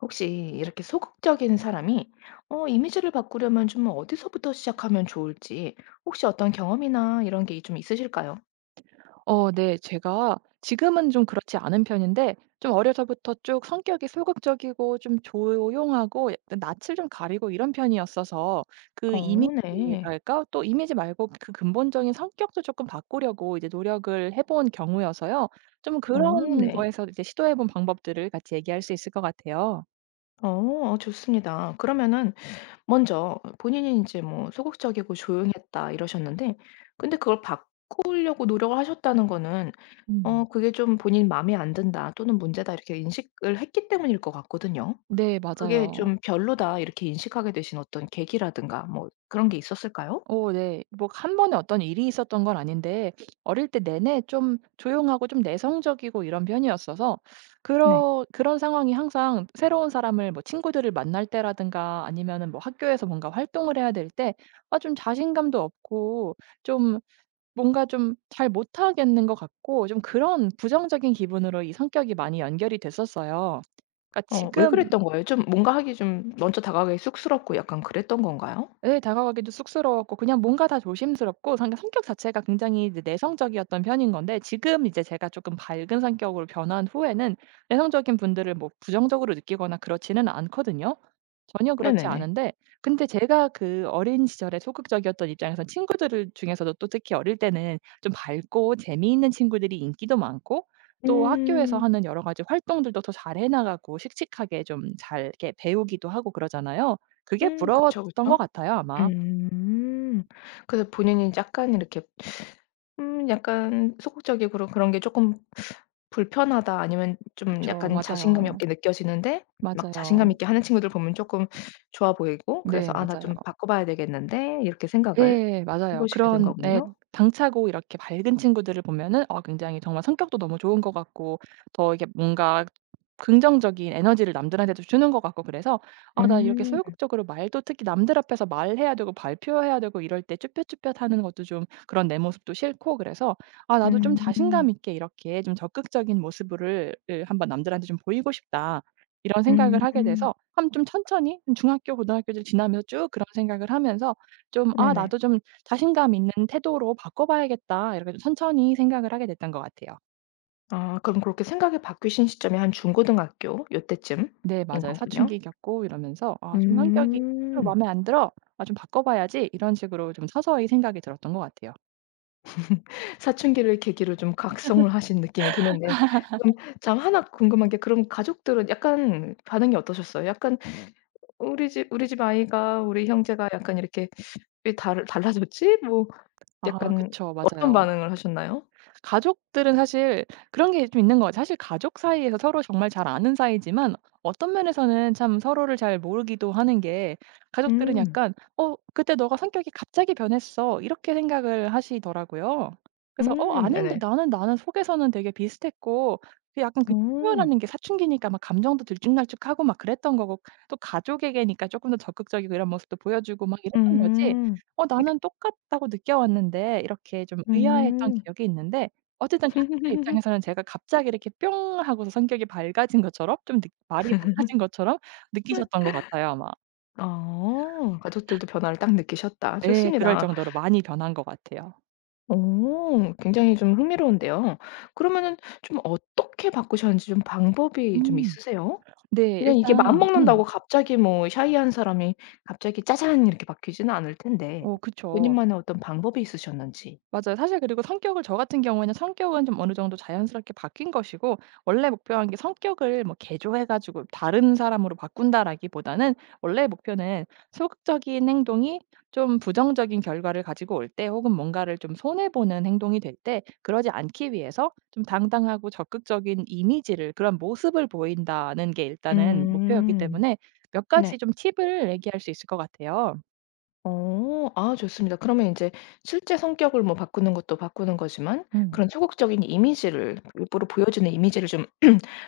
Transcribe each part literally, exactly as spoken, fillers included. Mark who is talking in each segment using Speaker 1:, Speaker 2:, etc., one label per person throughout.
Speaker 1: 혹시 이렇게 소극적인 사람이 어 이미지를 바꾸려면 좀 어디서부터 시작하면 좋을지 혹시 어떤 경험이나 이런 게 좀 있으실까요?
Speaker 2: 어, 네. 제가 지금은 좀 그렇지 않은 편인데, 좀 어려서부터 쭉 성격이 소극적이고 좀 조용하고 약간 낯을 좀 가리고 이런 편이었어서 그
Speaker 1: 어 네.
Speaker 2: 이미지랄까? 또 이미지 말고 그 근본적인 성격도 조금 바꾸려고 이제 노력을 해본 경우여서요. 좀
Speaker 1: 어
Speaker 2: 그런
Speaker 1: 네.
Speaker 2: 거에서 이제 시도해 본 방법들을 같이 얘기할 수 있을 것 같아요.
Speaker 1: 어 좋습니다. 그러면은 먼저 본인이 이제 뭐 "소극적이고 조용했다." 이러셨는데 근데 그걸 바꾸려고 노력을 하셨다는 거는 어
Speaker 2: 음.
Speaker 1: 그게 좀 본인 '마음에 안 든다.' 또는 '문제다.' 이렇게 인식을 했기 때문일 것 같거든요.
Speaker 2: 네.
Speaker 1: 그게
Speaker 2: 맞아요.
Speaker 1: 좀 '별로다.' 이렇게 인식하게 되신 어떤 계기라든가 뭐 그런 게 있었을까요?
Speaker 2: 오, 네. 뭐 한 번에 어떤 일이 있었던 건 아닌데, 어릴 때 내내 좀 조용하고 좀 내성적이고 이런 편이었어서,
Speaker 1: 네.
Speaker 2: 그러 그런 상황이 항상 새로운 사람을, 뭐 친구들을 만날 때라든가 아니면은 뭐 학교에서 뭔가 활동을 해야 될 때, 아 좀 자신감도 없고 좀 뭔가 좀 잘 못하겠는 것 같고, 좀 그런 부정적인 기분으로 이 성격이 많이 연결이 됐었어요. 그러니까
Speaker 1: 어 왜
Speaker 2: 지금.
Speaker 1: 그랬던 거예요? 좀 뭔가 하기 좀 먼저 다가가기 쑥스럽고 약간 그랬던 건가요?
Speaker 2: 예. 다가가기도 쑥스러웠고, 그냥 뭔가 다 조심스럽고, 상 성격 자체가 굉장히 이제 내성적이었던 편인 건데, 지금 이제 제가 조금 밝은 성격으로 변한 후에는 내성적인 분들을 뭐 부정적으로 느끼거나 그렇지는 않거든요. 전혀 그렇지
Speaker 1: 네네네.
Speaker 2: 않은데, 근데 제가 그 어린 시절에 소극적이었던 입장에서 친구들을 중에서도, 또 특히 어릴 때는 좀 밝고 재미있는 친구들이 인기도 많고, 또 학교에서
Speaker 1: 음.
Speaker 2: 하는 여러 가지 활동들도 더 잘해 나가고 씩씩하게 좀 잘 이렇게 배우기도 하고 그러잖아요. 그게
Speaker 1: 음 그쵸,
Speaker 2: 부러웠던 것
Speaker 1: 그쵸.
Speaker 2: 같아요, 아마.
Speaker 1: 음. 그래서 본인이 약간 이렇게 음 약간 소극적이고 그런 그런 게 조금 불편하다 아니면 좀
Speaker 2: 그쵸.
Speaker 1: 약간 자신감이
Speaker 2: 맞아요.
Speaker 1: 없게 느껴지는데 막 자신감
Speaker 2: 맞아요.
Speaker 1: 있게 하는 친구들 보면 조금 좋아 보이고 그래서
Speaker 2: 네,
Speaker 1: '아 나
Speaker 2: 맞아요.
Speaker 1: 좀 바꿔 봐야 되겠는데.' 이렇게 생각을
Speaker 2: 네,
Speaker 1: 해
Speaker 2: 맞아요.
Speaker 1: 보시게 된
Speaker 2: 그런, 네,
Speaker 1: 거군요.
Speaker 2: 당차고 이렇게 밝은 친구들을 보면은 어 굉장히 정말 성격도 너무 좋은 것 같고, 더 이게 뭔가 긍정적인 에너지를 남들한테도 주는 것 같고, 그래서 '아 나 이렇게
Speaker 1: 음.
Speaker 2: 소극적으로 말도 특히 남들 앞에서 말해야 되고 발표해야 되고 이럴 때 쭈뼛쭈뼛하는 것도, 좀 그런 내 모습도 싫고, 그래서 아 나도 좀 자신감
Speaker 1: 음.
Speaker 2: 있게 이렇게 좀 적극적인 모습을 을 한번 남들한테 좀 보이고 싶다.' 이런
Speaker 1: 음.
Speaker 2: 생각을 하게
Speaker 1: 음.
Speaker 2: 돼서 한 좀 천천히 중학교 고등학교를 지나면서 쭉 그런 생각을 하면서 좀 '아
Speaker 1: 네네.
Speaker 2: 나도 좀 자신감 있는 태도로 바꿔 봐야겠다.' 이렇게 좀 천천히 생각을 하게 됐던 것 같아요.
Speaker 1: 아 그럼 그렇게 생각이 바뀌신 시점이 한 중고등학교 요때쯤인
Speaker 2: 네, 맞아요.
Speaker 1: 거군요.
Speaker 2: 사춘기 겪고 이러면서 '아 좀 성격이 스스로
Speaker 1: 음.
Speaker 2: 마음에 안 들어. 아 좀 바꿔 봐야지.' 이런 식으로 좀 서서히 생각이 들었던 것 같아요.
Speaker 1: 사춘기를 계기로 좀 각성을 하신 느낌이 드는데 그럼 참 하나 궁금한 게 그럼 가족들은 약간 반응이 어떠셨어요? 약간 "우리 집 우리 집 아이가 우리 형제가 약간 이렇게 왜 달 달라졌지?" 뭐
Speaker 2: 아
Speaker 1: 약간
Speaker 2: 그쵸.
Speaker 1: 어떤
Speaker 2: 맞아요.
Speaker 1: 반응을 하셨나요?
Speaker 2: 가족들은 사실 그런 게 좀 있는 것 같아요. 사실 가족 사이에서 서로 정말 잘 아는 사이지만 어떤 면에서는 참 서로를 잘 모르기도 하는 게, 가족들은
Speaker 1: 음.
Speaker 2: 약간 "어 그때 너가 성격이 갑자기 변했어." 이렇게 생각을 하시더라고요. 그래서 "어
Speaker 1: 음
Speaker 2: 아닌데
Speaker 1: 네네.
Speaker 2: 나는 나는 속에서는 되게 비슷했고." 그 약간 그냥
Speaker 1: 어.
Speaker 2: 표현하는 게 사춘기니까 막 감정도 들쭉날쭉하고 막 그랬던 거고, 또 가족에게니까 조금 더 적극적이고 이런 모습도 보여주고 막 이랬던 거지,
Speaker 1: 음.
Speaker 2: "어 나는 똑같다고 느껴왔는데." 이렇게 좀 의아했던
Speaker 1: 음. 음.
Speaker 2: 기억이 있는데, 어쨌든 가족들의 입장에서는 제가 갑자기 이렇게 뿅 하고서 성격이 밝아진 것처럼, 좀 느 말이 많아진 것처럼 느끼셨던 것 같아요, 아마.
Speaker 1: 어. 가족들도 변화를 딱 느끼셨다.
Speaker 2: 예. 그럴
Speaker 1: 좋습니다.
Speaker 2: 정도로 많이 변한 것 같아요.
Speaker 1: 오 굉장히 좀 흥미로운데요. 그러면은 좀 어떻게 바꾸셨는지 좀 방법이 좀
Speaker 2: 음.
Speaker 1: 있으세요?
Speaker 2: 네.
Speaker 1: 그냥 이게 마음
Speaker 2: 일단
Speaker 1: 먹는다고
Speaker 2: 음.
Speaker 1: 갑자기 뭐 샤이한 사람이 갑자기 짜잔 이렇게 바뀌지는 않을 텐데
Speaker 2: 어 그쵸.
Speaker 1: 본인만의 어떤 방법이 있으셨는지.
Speaker 2: 맞아요. 사실 그리고 성격을, 저 같은 경우에는 성격은 좀 어느 정도 자연스럽게 바뀐 것이고, 원래 목표한 게 성격을 뭐 개조해 가지고 다른 사람으로 바꾼다라기보다는, 원래 목표는 소극적인 행동이 좀 부정적인 결과를 가지고 올 때 혹은 뭔가를 좀 손해 보는 행동이 될 때 그러지 않기 위해서 좀 당당하고 적극적인 이미지를, 그런 모습을 보인다는 게 일단은 목표였기
Speaker 1: 음.
Speaker 2: 때문에 몇
Speaker 1: 네.
Speaker 2: 가지 좀 팁을 얘기할 수 있을 것 같아요.
Speaker 1: 어. 아 좋습니다. 그러면 이제 실제 성격을 뭐 바꾸는 것도 바꾸는 거지만
Speaker 2: 음.
Speaker 1: 그런 소극적인 이미지를 일부러 보여주는 이미지를 좀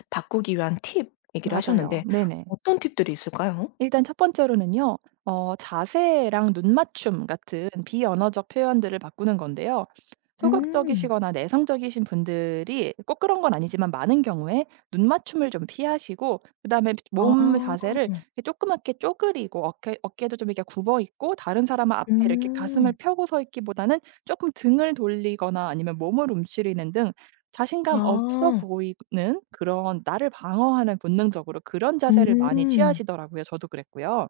Speaker 1: 바꾸기 위한 팁 얘기를
Speaker 2: 맞아요.
Speaker 1: 하셨는데
Speaker 2: 네네.
Speaker 1: 어떤 팁들이 있을까요?
Speaker 2: 일단 첫 번째로는요, 어 자세랑 눈 맞춤 같은 비언어적 표현들을 바꾸는 건데요.
Speaker 1: 음.
Speaker 2: 소극적이시거나 내성적이신 분들이 꼭 그런 건 아니지만 많은 경우에 눈 맞춤을 좀 피하시고, 그다음에
Speaker 1: 아.
Speaker 2: 몸 자세를 이렇게 조그맣게 쪼그리고, 어깨 어깨도 좀 이렇게 굽어 있고, 다른 사람 앞에 이렇게 가슴을
Speaker 1: 음.
Speaker 2: 펴고 서 있기보다는 조금 등을 돌리거나 아니면 몸을 움츠리는 등 자신감 없어
Speaker 1: 아.
Speaker 2: 보이는, 그런 나를 방어하는 본능적으로 그런 자세를 많이
Speaker 1: 음.
Speaker 2: 취하시더라고요. 저도 그랬고요.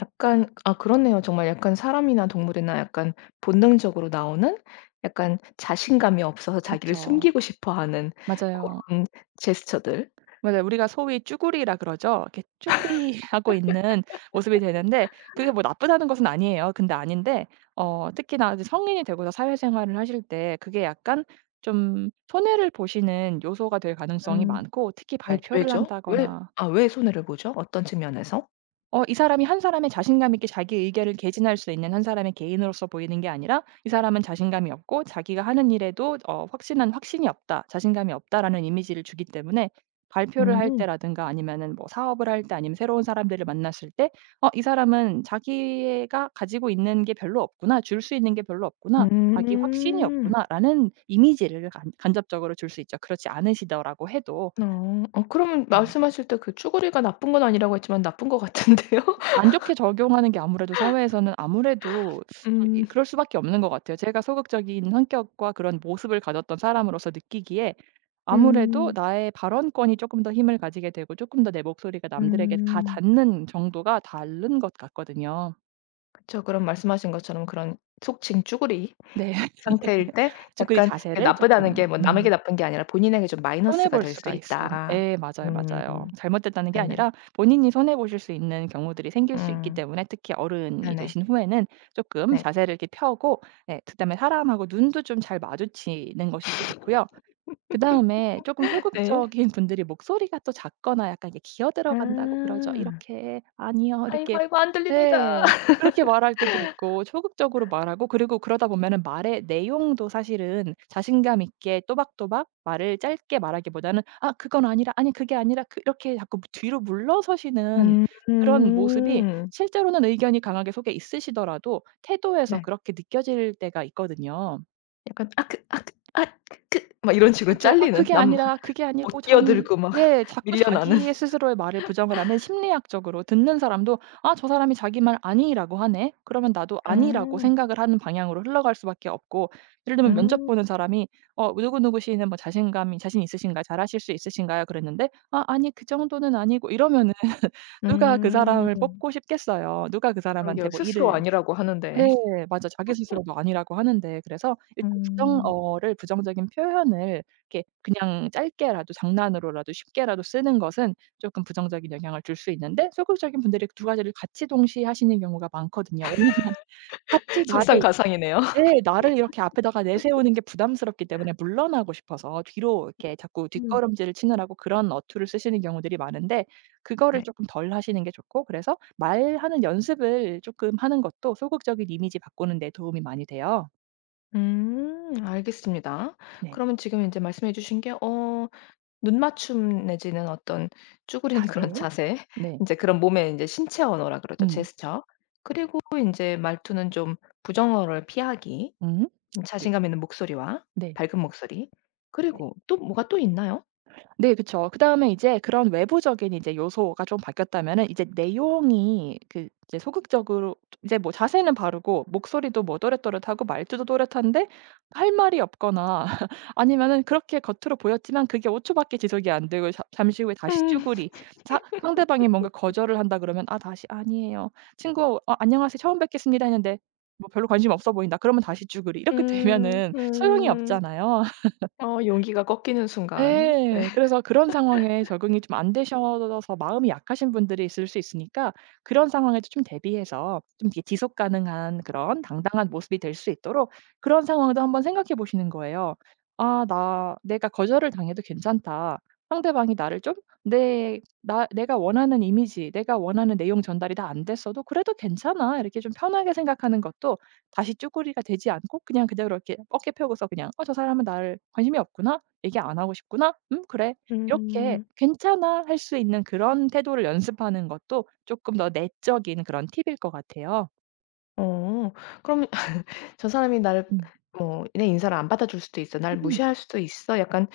Speaker 1: 약간 아 그렇네요. 정말 약간 사람이나 동물이나 약간 본능적으로 나오는 약간 자신감이 없어서 자기를
Speaker 2: 그쵸.
Speaker 1: 숨기고 싶어 하는
Speaker 2: 맞아요.
Speaker 1: 고런 제스처들.
Speaker 2: 맞아요. 우리가 소위 쭈구리라 그러죠. 이렇게 쭈구리하고 있는 모습이 되는데, 그게 뭐 나쁘다는 것은 아니에요. 근데 아닌데, 어 특히나 이제 성인이 되고서 사회생활을 하실 때 그게 약간 좀 손해를 보시는 요소가 될 가능성이
Speaker 1: 음.
Speaker 2: 많고, 특히
Speaker 1: 왜
Speaker 2: 발표를
Speaker 1: 왜죠? 왜
Speaker 2: 한다거나,
Speaker 1: 아 왜 손해를 보죠? 어떤 측면에서?
Speaker 2: 어 이 사람이 한 사람의 자신감 있게 자기 의견을 개진할 수 있는 한 사람의 개인으로서 보이는 게 아니라 이 사람은 자신감이 없고 자기가 하는 일에도 어 확신한 확신이 없다, 자신감이 없다라는 이미지를 주기 때문에, 발표를 할
Speaker 1: 음.
Speaker 2: 때라든가 아니면은 뭐 사업을 할 때 아니면 새로운 사람들을 만났을 때 '어 이 사람은 자기가 가지고 있는 게 별로 없구나. 줄 수 있는 게 별로 없구나. 자기 확신이
Speaker 1: 음.
Speaker 2: 없구나.'라는 이미지를 간접적으로 줄 수 있죠. 그렇지 않으시더라고 해도.
Speaker 1: 어. 어 그러면
Speaker 2: 예.
Speaker 1: 말씀하실 때 그 쭈구리가 나쁜 건 아니라고 했지만 나쁜 것 같은데요?
Speaker 2: 안 좋게 적용하는 게 아무래도 사회에서는, 아무래도 좀 이
Speaker 1: 음.
Speaker 2: 그럴 수밖에 없는 것 같아요. 제가 소극적인 성격과 그런 모습을 가졌던 사람으로서 느끼기에, 아무래도
Speaker 1: 음.
Speaker 2: 나의 발언권이 쪼끔 더 힘을 가지게 되고, 쪼끔 더 내 목소리가 남들에게 가
Speaker 1: 음.
Speaker 2: 닿는 정도가 다른 것 같거든요.
Speaker 1: 그쵸. 그럼 말씀하신 것처럼 그런 속칭 쭈구리
Speaker 2: 네.
Speaker 1: 상태일 때
Speaker 2: 그래
Speaker 1: 약간 그
Speaker 2: 자세를
Speaker 1: 나쁘다는
Speaker 2: 쪼끔,
Speaker 1: 게 뭐 남에게
Speaker 2: 음.
Speaker 1: 나쁜 게 아니라 본인에게 좀
Speaker 2: 손해
Speaker 1: 마이너스가
Speaker 2: 볼
Speaker 1: 될 수
Speaker 2: 수가 있어요,
Speaker 1: 있다.
Speaker 2: 예, 맞아요,
Speaker 1: 음.
Speaker 2: 맞아요. 잘못됐다는 게
Speaker 1: 네네.
Speaker 2: 아니라 본인이 손해 보실 수 있는 경우들이 생길 수 있기
Speaker 1: 음.
Speaker 2: 때문에, 특히 어른이
Speaker 1: 네네.
Speaker 2: 되신 후에는 조금
Speaker 1: 네.
Speaker 2: 자세를 이렇게 펴고, 예, 그다음에 사람하고 눈도 좀 잘 마주치는 것이 또 좋고요. 그다음에 쪼끔
Speaker 1: 네.
Speaker 2: 소극적인 분들이 목소리가 또 작거나, 약간 이게 기어 들어간다고
Speaker 1: 아.
Speaker 2: 그러죠. 이렇게 "아니요."
Speaker 1: "아이고,
Speaker 2: 이렇게,
Speaker 1: 아이고 안 들립니다."
Speaker 2: 네, 그렇게 말할 때도 있고 소극적으로 말하고, 그리고 그러다 보면은 말의 내용도 사실은 자신감 있게 또박또박 말을 짧게 말하기보다는 "아 그건 아니라." "아니 그게 아니라." 그 이렇게 자꾸 뒤로 물러서시는,
Speaker 1: 음.
Speaker 2: 그런 모습이 실제로는 의견이 강하게 속에 있으시더라도 태도에서
Speaker 1: 네.
Speaker 2: 그렇게 느껴질 때가 있거든요.
Speaker 1: 약간 "아 그, 아 그, 아 그." 막 이런 식으로
Speaker 2: 그쵸. "아
Speaker 1: 잘리는
Speaker 2: 그게
Speaker 1: 남
Speaker 2: 아니라 그게 아니고
Speaker 1: 못
Speaker 2: 저는",
Speaker 1: 끼어들고 막
Speaker 2: 네, 자꾸
Speaker 1: 밀려나는.
Speaker 2: 자기 스스로의 말을 부정을 하면 심리학적으로 듣는 사람도 '아 저 사람이 자기 말 아니라고 하네.' 그러면 나도 아니라고
Speaker 1: 음.
Speaker 2: 생각을 하는 방향으로 흘러갈 수밖에 없고, 예를 들면 면접
Speaker 1: 음.
Speaker 2: 보는 사람이 "어 누구누구 씨는 뭐 자신감이, 자신 있으신가요? 잘하실 수 있으신가요?" 그랬는데 "아 아니 그 정도는 아니고." 이러면은 누가 그
Speaker 1: 음.
Speaker 2: 사람을 뽑고 싶겠어요. 누가 그 사람한테
Speaker 1: 그러게요.
Speaker 2: 뭐
Speaker 1: 스스로
Speaker 2: 일을.
Speaker 1: 아니라고
Speaker 2: 네.
Speaker 1: 하는데.
Speaker 2: 맞아, 자기 스스로도 아니라고 하는데, 그래서 일단
Speaker 1: 음.
Speaker 2: 부정어를, 부정적인 표현을 이렇게 그냥 짧게라도 장난으로라도 쉽게라도 쓰는 것은 쪼끔 부정적인 영향을 줄 수 있는데, 소극적인 분들이 그 두 가지를 같이 동시에 하시는 경우가 많거든요. 왜냐면 같이 나를,
Speaker 1: 설상가상이네요.
Speaker 2: 네. 나를 이렇게 앞에다가 내세우는 게 부담스럽기 때문에 물러나고 싶어서 뒤로 이렇게 자꾸
Speaker 1: 음.
Speaker 2: 뒷걸음질을 치느라고 그런 어투를 쓰시는 경우들이 많은데, 그거를
Speaker 1: 네.
Speaker 2: 쪼끔 덜 하시는 게 좋고, 그래서 말하는 연습을 쪼끔 하는 것도 소극적인 이미지 바꾸는 데 도움이 많이 돼요.
Speaker 1: 음. 알겠습니다.
Speaker 2: 네.
Speaker 1: 그러면 지금 이제 말씀해 주신 게 어 눈 맞춤 내지는 어떤 쭈그린 그런
Speaker 2: 자세.
Speaker 1: 자세
Speaker 2: 네.
Speaker 1: 이제 그런 몸의 이제 신체 언어라 그러죠.
Speaker 2: 음.
Speaker 1: 제스처. 그리고 이제 말투는 좀 부정어를 피하기,
Speaker 2: 음.
Speaker 1: 음
Speaker 2: 그리고,
Speaker 1: 자신감 있는 목소리와
Speaker 2: 네.
Speaker 1: 밝은 목소리
Speaker 2: 네.
Speaker 1: 그리고 또 뭐가 또 있나요?
Speaker 2: 네, 그쵸. 그다음에 이제 그런 외부적인 이제 요소가 좀 바뀌었다면은, 이제 내용이 그 이제 소극적으로, 이제 뭐 자세는 바르고 목소리도 뭐 또렷또렷하고 말투도 또렷한데 할 말이 없거나 아니면은 그렇게 겉으로 보였지만 그게 오 초 초밖에 지속이 안 되고 잠 잠시 후에 다시 쭈구리, 사 상대방이 뭔가 거절을 한다 그러면 "아 다시 '아니에요.' 친구 어 '안녕하세요. 처음 뵙겠습니다.' 했는데 뭐 별로 관심 없어 보인다." 그러면 다시 쭈구리. 이렇게
Speaker 1: 음.
Speaker 2: 되면은 소용이
Speaker 1: 음.
Speaker 2: 없잖아요.
Speaker 1: 어 용기가 꺾이는 순간. 네.
Speaker 2: 예. 그래서 그런 상황에 적응이 좀 안 되셔서 마음이 약하신 분들이 있을 수 있으니까, 그런 상황에도 좀 대비해서, 좀 이게 지속 가능한 그런 당당한 모습이 될 수 있도록 그런 상황도 한번 생각해 보시는 거예요. '아 나 내가 거절을 당해도 괜찮다. 상대방이 나를 좀, 내 나 내가 원하는 이미지, 내가 원하는 내용 전달이 다 안 됐어도 그래도 괜찮아.' 이렇게 좀 편하게 생각하는 것도, 다시 쭈구리가 되지 않고 그냥 그대로 이렇게 어깨 펴고서 그냥 '어 저 사람은 나를 관심이 없구나.' '얘기 안 하고 싶구나? 음, 그래.' 이렇게
Speaker 1: 음.
Speaker 2: '괜찮아.' 할 수 있는, 그런 태도를 연습하는 것도 조금 더 내적인 그런 팁일 것 같아요.
Speaker 1: 어. 그럼 저 사람이 나를
Speaker 2: 음.
Speaker 1: 뭐 내 인사를 안 받아줄 수도 있어. 날
Speaker 2: 음.
Speaker 1: 무시할 수도 있어. 약간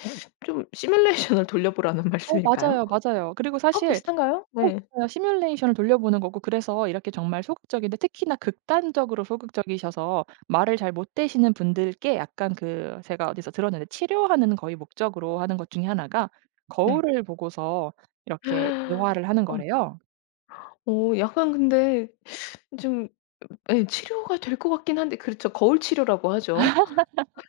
Speaker 1: 좀 시뮬레이션을 돌려보라는
Speaker 2: 어
Speaker 1: 말씀일까요?
Speaker 2: 맞아요, 맞아요. 그리고
Speaker 1: 아
Speaker 2: 사실,
Speaker 1: 비슷한가요?
Speaker 2: 어
Speaker 1: 네.
Speaker 2: 맞아요. 시뮬레이션을 돌려보는 거고, 그래서 이렇게 정말 소극적인데, 특히나 극단적으로 소극적이셔서 말을 잘 못 되시는 분들께 약간 그 제가 어디서 들었는데, 치료하는 거의 목적으로 하는 것 중에 하나가
Speaker 1: 네.
Speaker 2: 거울을 보고서 이렇게 대화를 하는 거래요.
Speaker 1: 어 약간 근데 좀 예 치료가 될 것 같긴 한데 그렇죠. 거울 치료라고 하죠.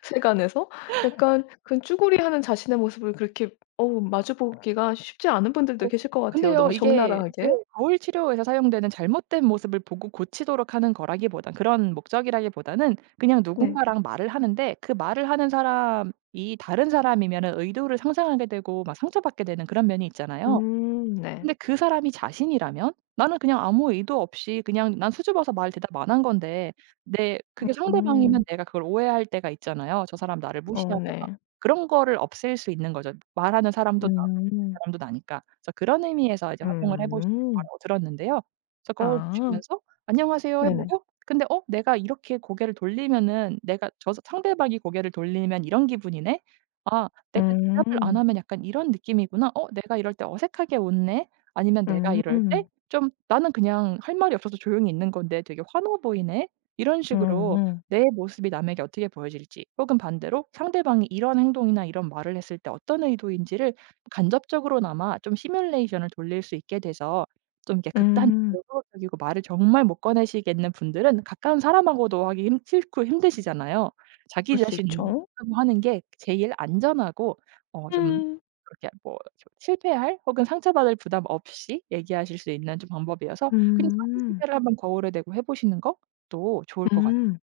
Speaker 1: 세간에서 약간 그 쭈구리하는 자신의 모습을 그렇게 어우 마주 보기가 쉽지 않은 분들도
Speaker 2: 어
Speaker 1: 계실 것 같아요,
Speaker 2: 근데요,
Speaker 1: 너무
Speaker 2: 이게 예
Speaker 1: 적나라하게.
Speaker 2: 거울 치료에서 사용되는 잘못된 모습을 보고 고치도록 하는 거라기보단, 그런 목적이라기보다는 그냥
Speaker 1: 네.
Speaker 2: 누군가랑 말을 하는데 그 말을 하는 사람이 다른 사람이면은 의도를 상상하게 되고 막 상처받게 되는 그런 면이 있잖아요.
Speaker 1: 음 네.
Speaker 2: 근데 그 사람이 자신이라면 나는 그냥 아무 의도 없이 그냥 난 수줍어서 말 대답 안 한 건데 내 그게 상대방이면
Speaker 1: 음.
Speaker 2: 내가 그걸 오해할 때가 있잖아요. 저 사람 나를
Speaker 1: 어
Speaker 2: 무시하나 봐.
Speaker 1: 네.
Speaker 2: 그런 거를 없앨 수 있는 거죠. 말하는 사람도 나고 듣는
Speaker 1: 음.
Speaker 2: 사람도 나니까. 그래서 그런 의미에서 이제 활용을 해 보시는
Speaker 1: 음.
Speaker 2: 거라고 들었는데요. 그래서 거울
Speaker 1: 아.
Speaker 2: 보시면서 "안녕하세요." 해
Speaker 1: 네네.
Speaker 2: 보고, 근데 '어 내가 이렇게 고개를 돌리면은, 내가 저 상대방이 고개를 돌리면 이런 기분이네. 아 내가 대답을 안
Speaker 1: 음.
Speaker 2: 하면 약간 이런 느낌이구나. 어 내가 이럴 때 어색하게 웃네.' 아니면 내가 이럴 때
Speaker 1: 음.
Speaker 2: 좀 '나는 그냥 할 말이 없어서 조용히 있는 건데 되게 환호 보이네.' 이런 식으로
Speaker 1: 음.
Speaker 2: 내 모습이 남에게 어떻게 보여질지, 혹은 반대로 상대방이 이런 행동이나 이런 말을 했을 때 어떤 의도인지를 간접적으로나마 좀 시뮬레이션을 돌릴 수 있게 돼서, 좀 이렇게
Speaker 1: 음.
Speaker 2: 극단적이고 소극적이고 말을 정말 못 꺼내시겠는 분들은 가까운 사람하고도 하기 힘 싫고 힘드시잖아요. 자기
Speaker 1: 그럴 수
Speaker 2: 자신하고
Speaker 1: 있죠.
Speaker 2: 하는 게 제일 안전하고, 어좀
Speaker 1: 음.
Speaker 2: 그렇게 뭐 실패할 혹은 상처받을 부담 없이 얘기하실 수 있는 좀 방법이어서 그냥 자기
Speaker 1: 음.
Speaker 2: 소개를 한번 거울에 대고 해 보시는 것도 좋을 것 같아요.
Speaker 1: 음.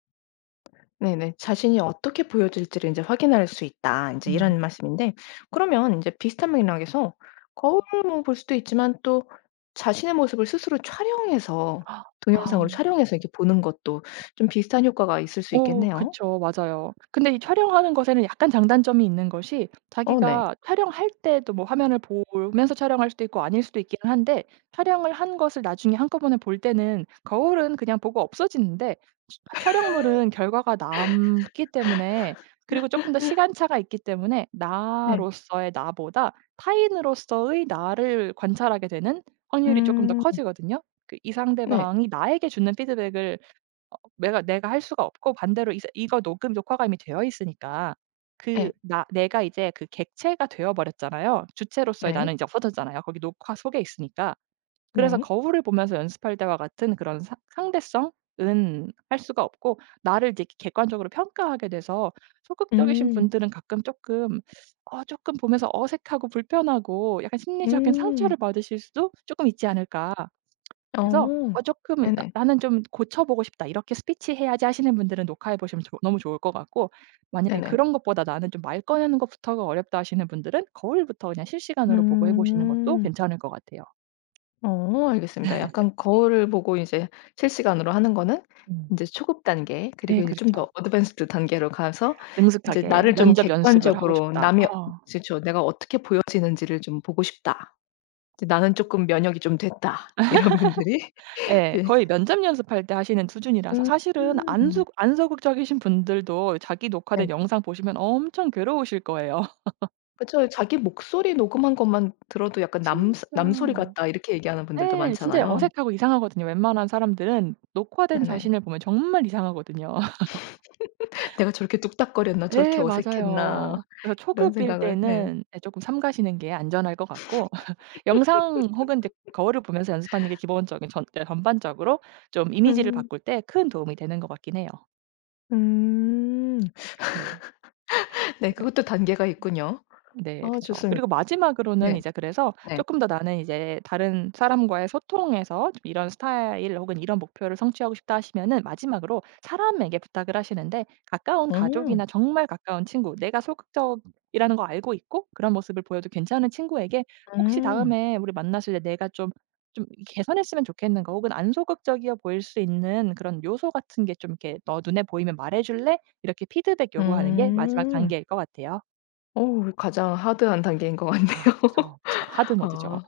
Speaker 1: 네네. 자신이 어떻게 보여질지를 이제 확인할 수 있다 인제
Speaker 2: 음.
Speaker 1: 이런 말씀인데 그러면 인제 비슷한 맥락에서 거울을 뭐 볼 수도 있지만 또 자신의 모습을 스스로 촬영해서 동영상으로
Speaker 2: 아.
Speaker 1: 촬영해서 이렇게 보는 것도 좀 비슷한 효과가 있을 수
Speaker 2: 어
Speaker 1: 있겠네요.
Speaker 2: 그쵸. 맞아요. 근데 이 촬영하는 것에는 약간 장단점이 있는 것이,
Speaker 1: 어 네.
Speaker 2: 자기가 촬영할 때도 뭐 화면을 보면서 촬영할 수도 있고 아닐 수도 있긴 한데, 촬영을 한 것을 나중에 한꺼번에 볼 때는 거울은 그냥 보고 없어지는데 촬 촬영물은 결과가 남기 때문에, 그리고 쪼끔 더 시간차가 있기 때문에
Speaker 1: 네.
Speaker 2: 나로서의 나보다 타인으로서의 나를 관찰하게 되는 확률이 쪼끔 더
Speaker 1: 음.
Speaker 2: 커지거든요. 그 이
Speaker 1: 네.
Speaker 2: 상대방이 나에게 주는 피드백을 어 내가 내가 할 수가 없고, 반대로 이제 이거 녹음 녹화가 이미 되어 있으니까 그
Speaker 1: 예.
Speaker 2: 나 내가 이제 그 객체가 되어 버렸잖아요. 주체로서의
Speaker 1: 네.
Speaker 2: 나는 이제 없어졌잖아요. 거기 녹화 속에 있으니까. 그래서
Speaker 1: 네.
Speaker 2: 거울을 보면서 연습할 때와 같은 그런 상 상대성은 할 수가 없고 나를 이제 객관적으로 평가하게 돼서, 소극적이신
Speaker 1: 음.
Speaker 2: 분들은 가끔 쪼끔 어 쪼끔 보면서 어색하고 불편하고 약간 심리적인 상처를
Speaker 1: 음.
Speaker 2: 받으실 수도 쪼끔 있지 않을까. 그래서
Speaker 1: 어.
Speaker 2: 어금나
Speaker 1: 네네.
Speaker 2: '나는 좀 고쳐 보고 싶다. 이렇게 스피치 해야지.' 하시는 분들은 녹화해 보시면 좋 너무 좋을 것 같고, 만약에
Speaker 1: 네네.
Speaker 2: 그런 것보다 '나는 좀 말 꺼내는 것부터가 어렵다.' 하시는 분들은 거울부터 그냥 실시간으로 보고 해 보시는 것도
Speaker 1: 음.
Speaker 2: 괜찮을 것 같아요.
Speaker 1: 어 알겠습니다. 약간 거울을 보고 이제 실시간으로 하는 거는
Speaker 2: 음.
Speaker 1: 이제 초급 단계
Speaker 2: 네,
Speaker 1: 그리고 이제 좀
Speaker 2: 그렇죠.
Speaker 1: 더 어드밴스드 단계로 가서 이제
Speaker 2: 능숙하게
Speaker 1: 나를 좀
Speaker 2: 면접 연습을 하고
Speaker 1: 객관적으로
Speaker 2: 싶다.
Speaker 1: 남이
Speaker 2: 어.
Speaker 1: 그죠 '내가 어떻게 보여지는지를 좀 보고 싶다. 이제 나는 조금 면역이 좀 됐다.' 이런 분들이
Speaker 2: 예.
Speaker 1: 예.
Speaker 2: 거의 면접 연습할 때 하시는 수준이라서,
Speaker 1: 음.
Speaker 2: 사실은 안 소 안 소극적이신 분들도 자기
Speaker 1: 네.
Speaker 2: 녹화된 영상 보시면 엄청 괴로우실 거예요.
Speaker 1: 그죠 자기 목소리 녹음한 것만 들어도 약간 남 '남 소리
Speaker 2: 진짜.
Speaker 1: 같다.' 이렇게 얘기하는 분들도
Speaker 2: 예. 진짜
Speaker 1: 많잖아요.
Speaker 2: 어색하고 이상하거든요. 웬만한 사람들은 녹화된
Speaker 1: 네네.
Speaker 2: 자신을 보면 정말 이상하거든요.
Speaker 1: '내가 저렇게 뚝딱거렸나? 저렇게
Speaker 2: 예,
Speaker 1: 어색했나?'
Speaker 2: 맞아요. 그래서
Speaker 1: 이런
Speaker 2: 초급일
Speaker 1: 생각을 네.
Speaker 2: 때는 예 쪼끔 삼 가시는 게 안전할 것 같고, 영상 혹은 이제 거울을 보면서 연습하는 게 기본적인 전 그러니까 전반적으로 좀 이미지를
Speaker 1: 음.
Speaker 2: 바꿀 때 큰 도움이 되는 것 같긴 해요.
Speaker 1: 음.
Speaker 2: 네.
Speaker 1: 네 그것도 단계가 있군요.
Speaker 2: 네,
Speaker 1: 아
Speaker 2: 그쵸.
Speaker 1: 좋습니다.
Speaker 2: 그리고 마지막으로는
Speaker 1: 네.
Speaker 2: 이제 그래서,
Speaker 1: 네.
Speaker 2: 조금 더 나는 이제 다른 사람과의 소통에서 좀 이런 스타일 혹은 이런 목표를 성취하고 싶다 하시면은, 마지막으로 사람에게 부탁을 하시는데, 가까운 가족이나
Speaker 1: 음.
Speaker 2: 정말 가까운 친구, 내가 소극적이라는 거 알고 있고 그런 모습을 보여도 괜찮은 친구에게 "혹시
Speaker 1: 음.
Speaker 2: 다음에 우리 만났을 때 내가 좀 좀 개선했으면 좋겠는 거 혹은 안 소극적이어 보일 수 있는 그런 요소 같은 게 좀 이렇게 너 눈에 보이면 말해 줄래?" 이렇게 피드백 요구하는 게 마지막
Speaker 1: 음.
Speaker 2: 단계일 것 같아요.
Speaker 1: 오, 가장 하드한 단계인 것 같네요.
Speaker 2: 아 그쵸, 그쵸. 하드 모드죠.
Speaker 1: 아.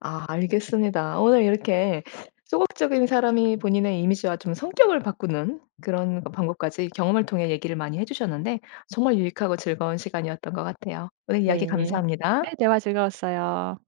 Speaker 1: 아 알겠습니다. 오늘 이렇게 소극적인 사람이 본인의 이미지와 좀 성격을 바꾸는 그런 방법까지 경험을 통해 얘기를 많이 해 주셨는데 정말 유익하고 즐거운 시간이었던 것 같아요. 오늘 이야기
Speaker 2: 네. 네,
Speaker 1: 감사합니다.
Speaker 2: 대화 즐거웠어요.